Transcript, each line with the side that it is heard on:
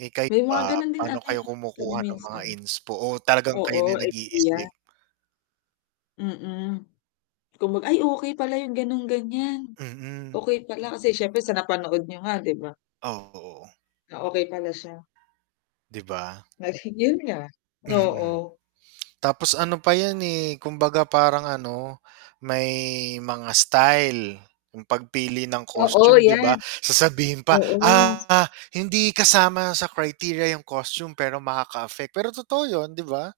right: Eh, kayo
left: May mga
right: ba?
left: ganun din
right: Paano
left: ano, eh,
right: kayo
left: kami
right: kumukuha nung mga
left: minsan.
right: inspo o talagang kayo na
left: Oo,
right: 'yung
left: idea.
right: nag-iisip?
left: Mm. Kung mag ay okey pala 'yung ganon, ganiyan.
right: Mm.
left: Okey pala kasi siyempre sa napanood niyo nga, 'di ba?
right: Oo.
left: Ah, okey pala siya.
right: 'Di ba?
left: Nasingil niya.
right: Mm. Hmm,
left: Oo.
right: tapos ano pa 'yan eh, kumbaga parang ano may mga style 'yung pagpili ng
left: Oo,
right: costume, 'di
left: 'yan.
right: ba? Sasabihin pa,
left: Oo.
right: "Ah, hindi kasama sa criteria 'yung costume" pero makaka-affect. Pero totoo 'yun, 'di ba?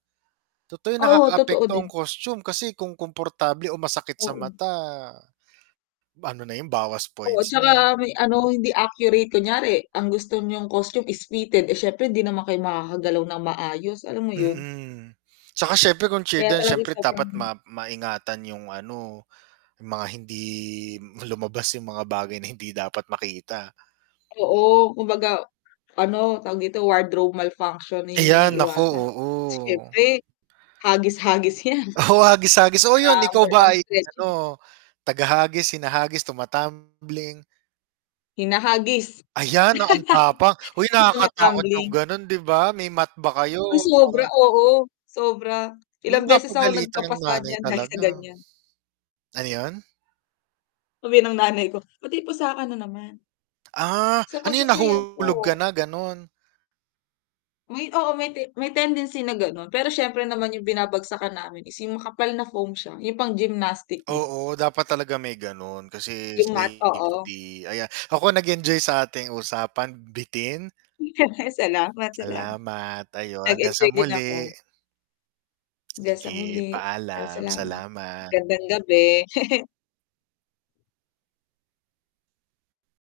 right: Totoo 'yun,
left: Oo, totoo
right: nakakaapekto ang
left: din.
right: costume kasi kung komportable o masakit sa
left: Oo.
right: mata, ano na 'yun, bawas
left: Oo,
right: points na.
left: tsaka may ano hindi accurate, kunyari ang gusto niyong costume is fitted, eh, siyempre hindi naman kayo makakagalaw ng maayos, alam mo 'yun?
right: Mm. Tsaka siyempre kung
left: Kaya
right: children
left: talagang
right: siyempre
left: sobrang
right: dapat ma maingatan 'yung ano 'yung mga hindi lumabas 'yung mga bagay na hindi dapat makita.
left: Oo, kumbaga ano tawag dito wardrobe malfunction, 'yun 'yung
right: Ayan, naku.
left: iniiwasan.
right: Oo.
left: Siyempre hagis-hagis 'yan.
right: Oo, hagis-hagis. Oo
left: Tsaka
right: 'yun, ikaw
left: more
right: ba
left: on
right: ay ano
left: stretching.
right: taga-hagis, hinahagis, tumatambling?
left: Hinahagis.
right: Ayan, na ang tapak. Hoy
left: 'Yung
right: nakakatakot 'yung
left: tuma-tambling.
right: gano'n, 'di ba? May mat ba kayo
left: Uy. Sobra.
right: para
left: Oo. Sobra, ilang
right: 'Yung
left: beses ako
right: papagalitan ng
left: nagkapasa
right: nanay
left: diyan dahil sa
right: talaga.
left: ganyan.
right: Ano 'yon?
left: Sabihin ng nanay ko, "Ba't may pasa ka na naman?"
right: Ah,
left: Sa
right: ano 'yun
left: pagsasayaw
right: nahulog ka
left: po.
right: na gano'n?
left: May oo may may tendency na ganon, pero siyempre naman 'yung binabagsakan namin is 'yung makapal na foam siya, 'yung pang gymnastic dun.
right: Oo, dapat talaga may gano'n, kasi
left: 'Yung mat. Oo.
right: safety ayan. Ako nag-enjoy sa ating usapan. Bitin.
left: Salamat, salamat.
right: Salamat, ayon. Hanggang sa
left: Nag-enjoy din
right: muli.
left: ako. Hanggang sa
right: Sige,
left: muli. Ay,
right: paalam.
left: salamat.
right: Salamat.
left: Magandang gabi.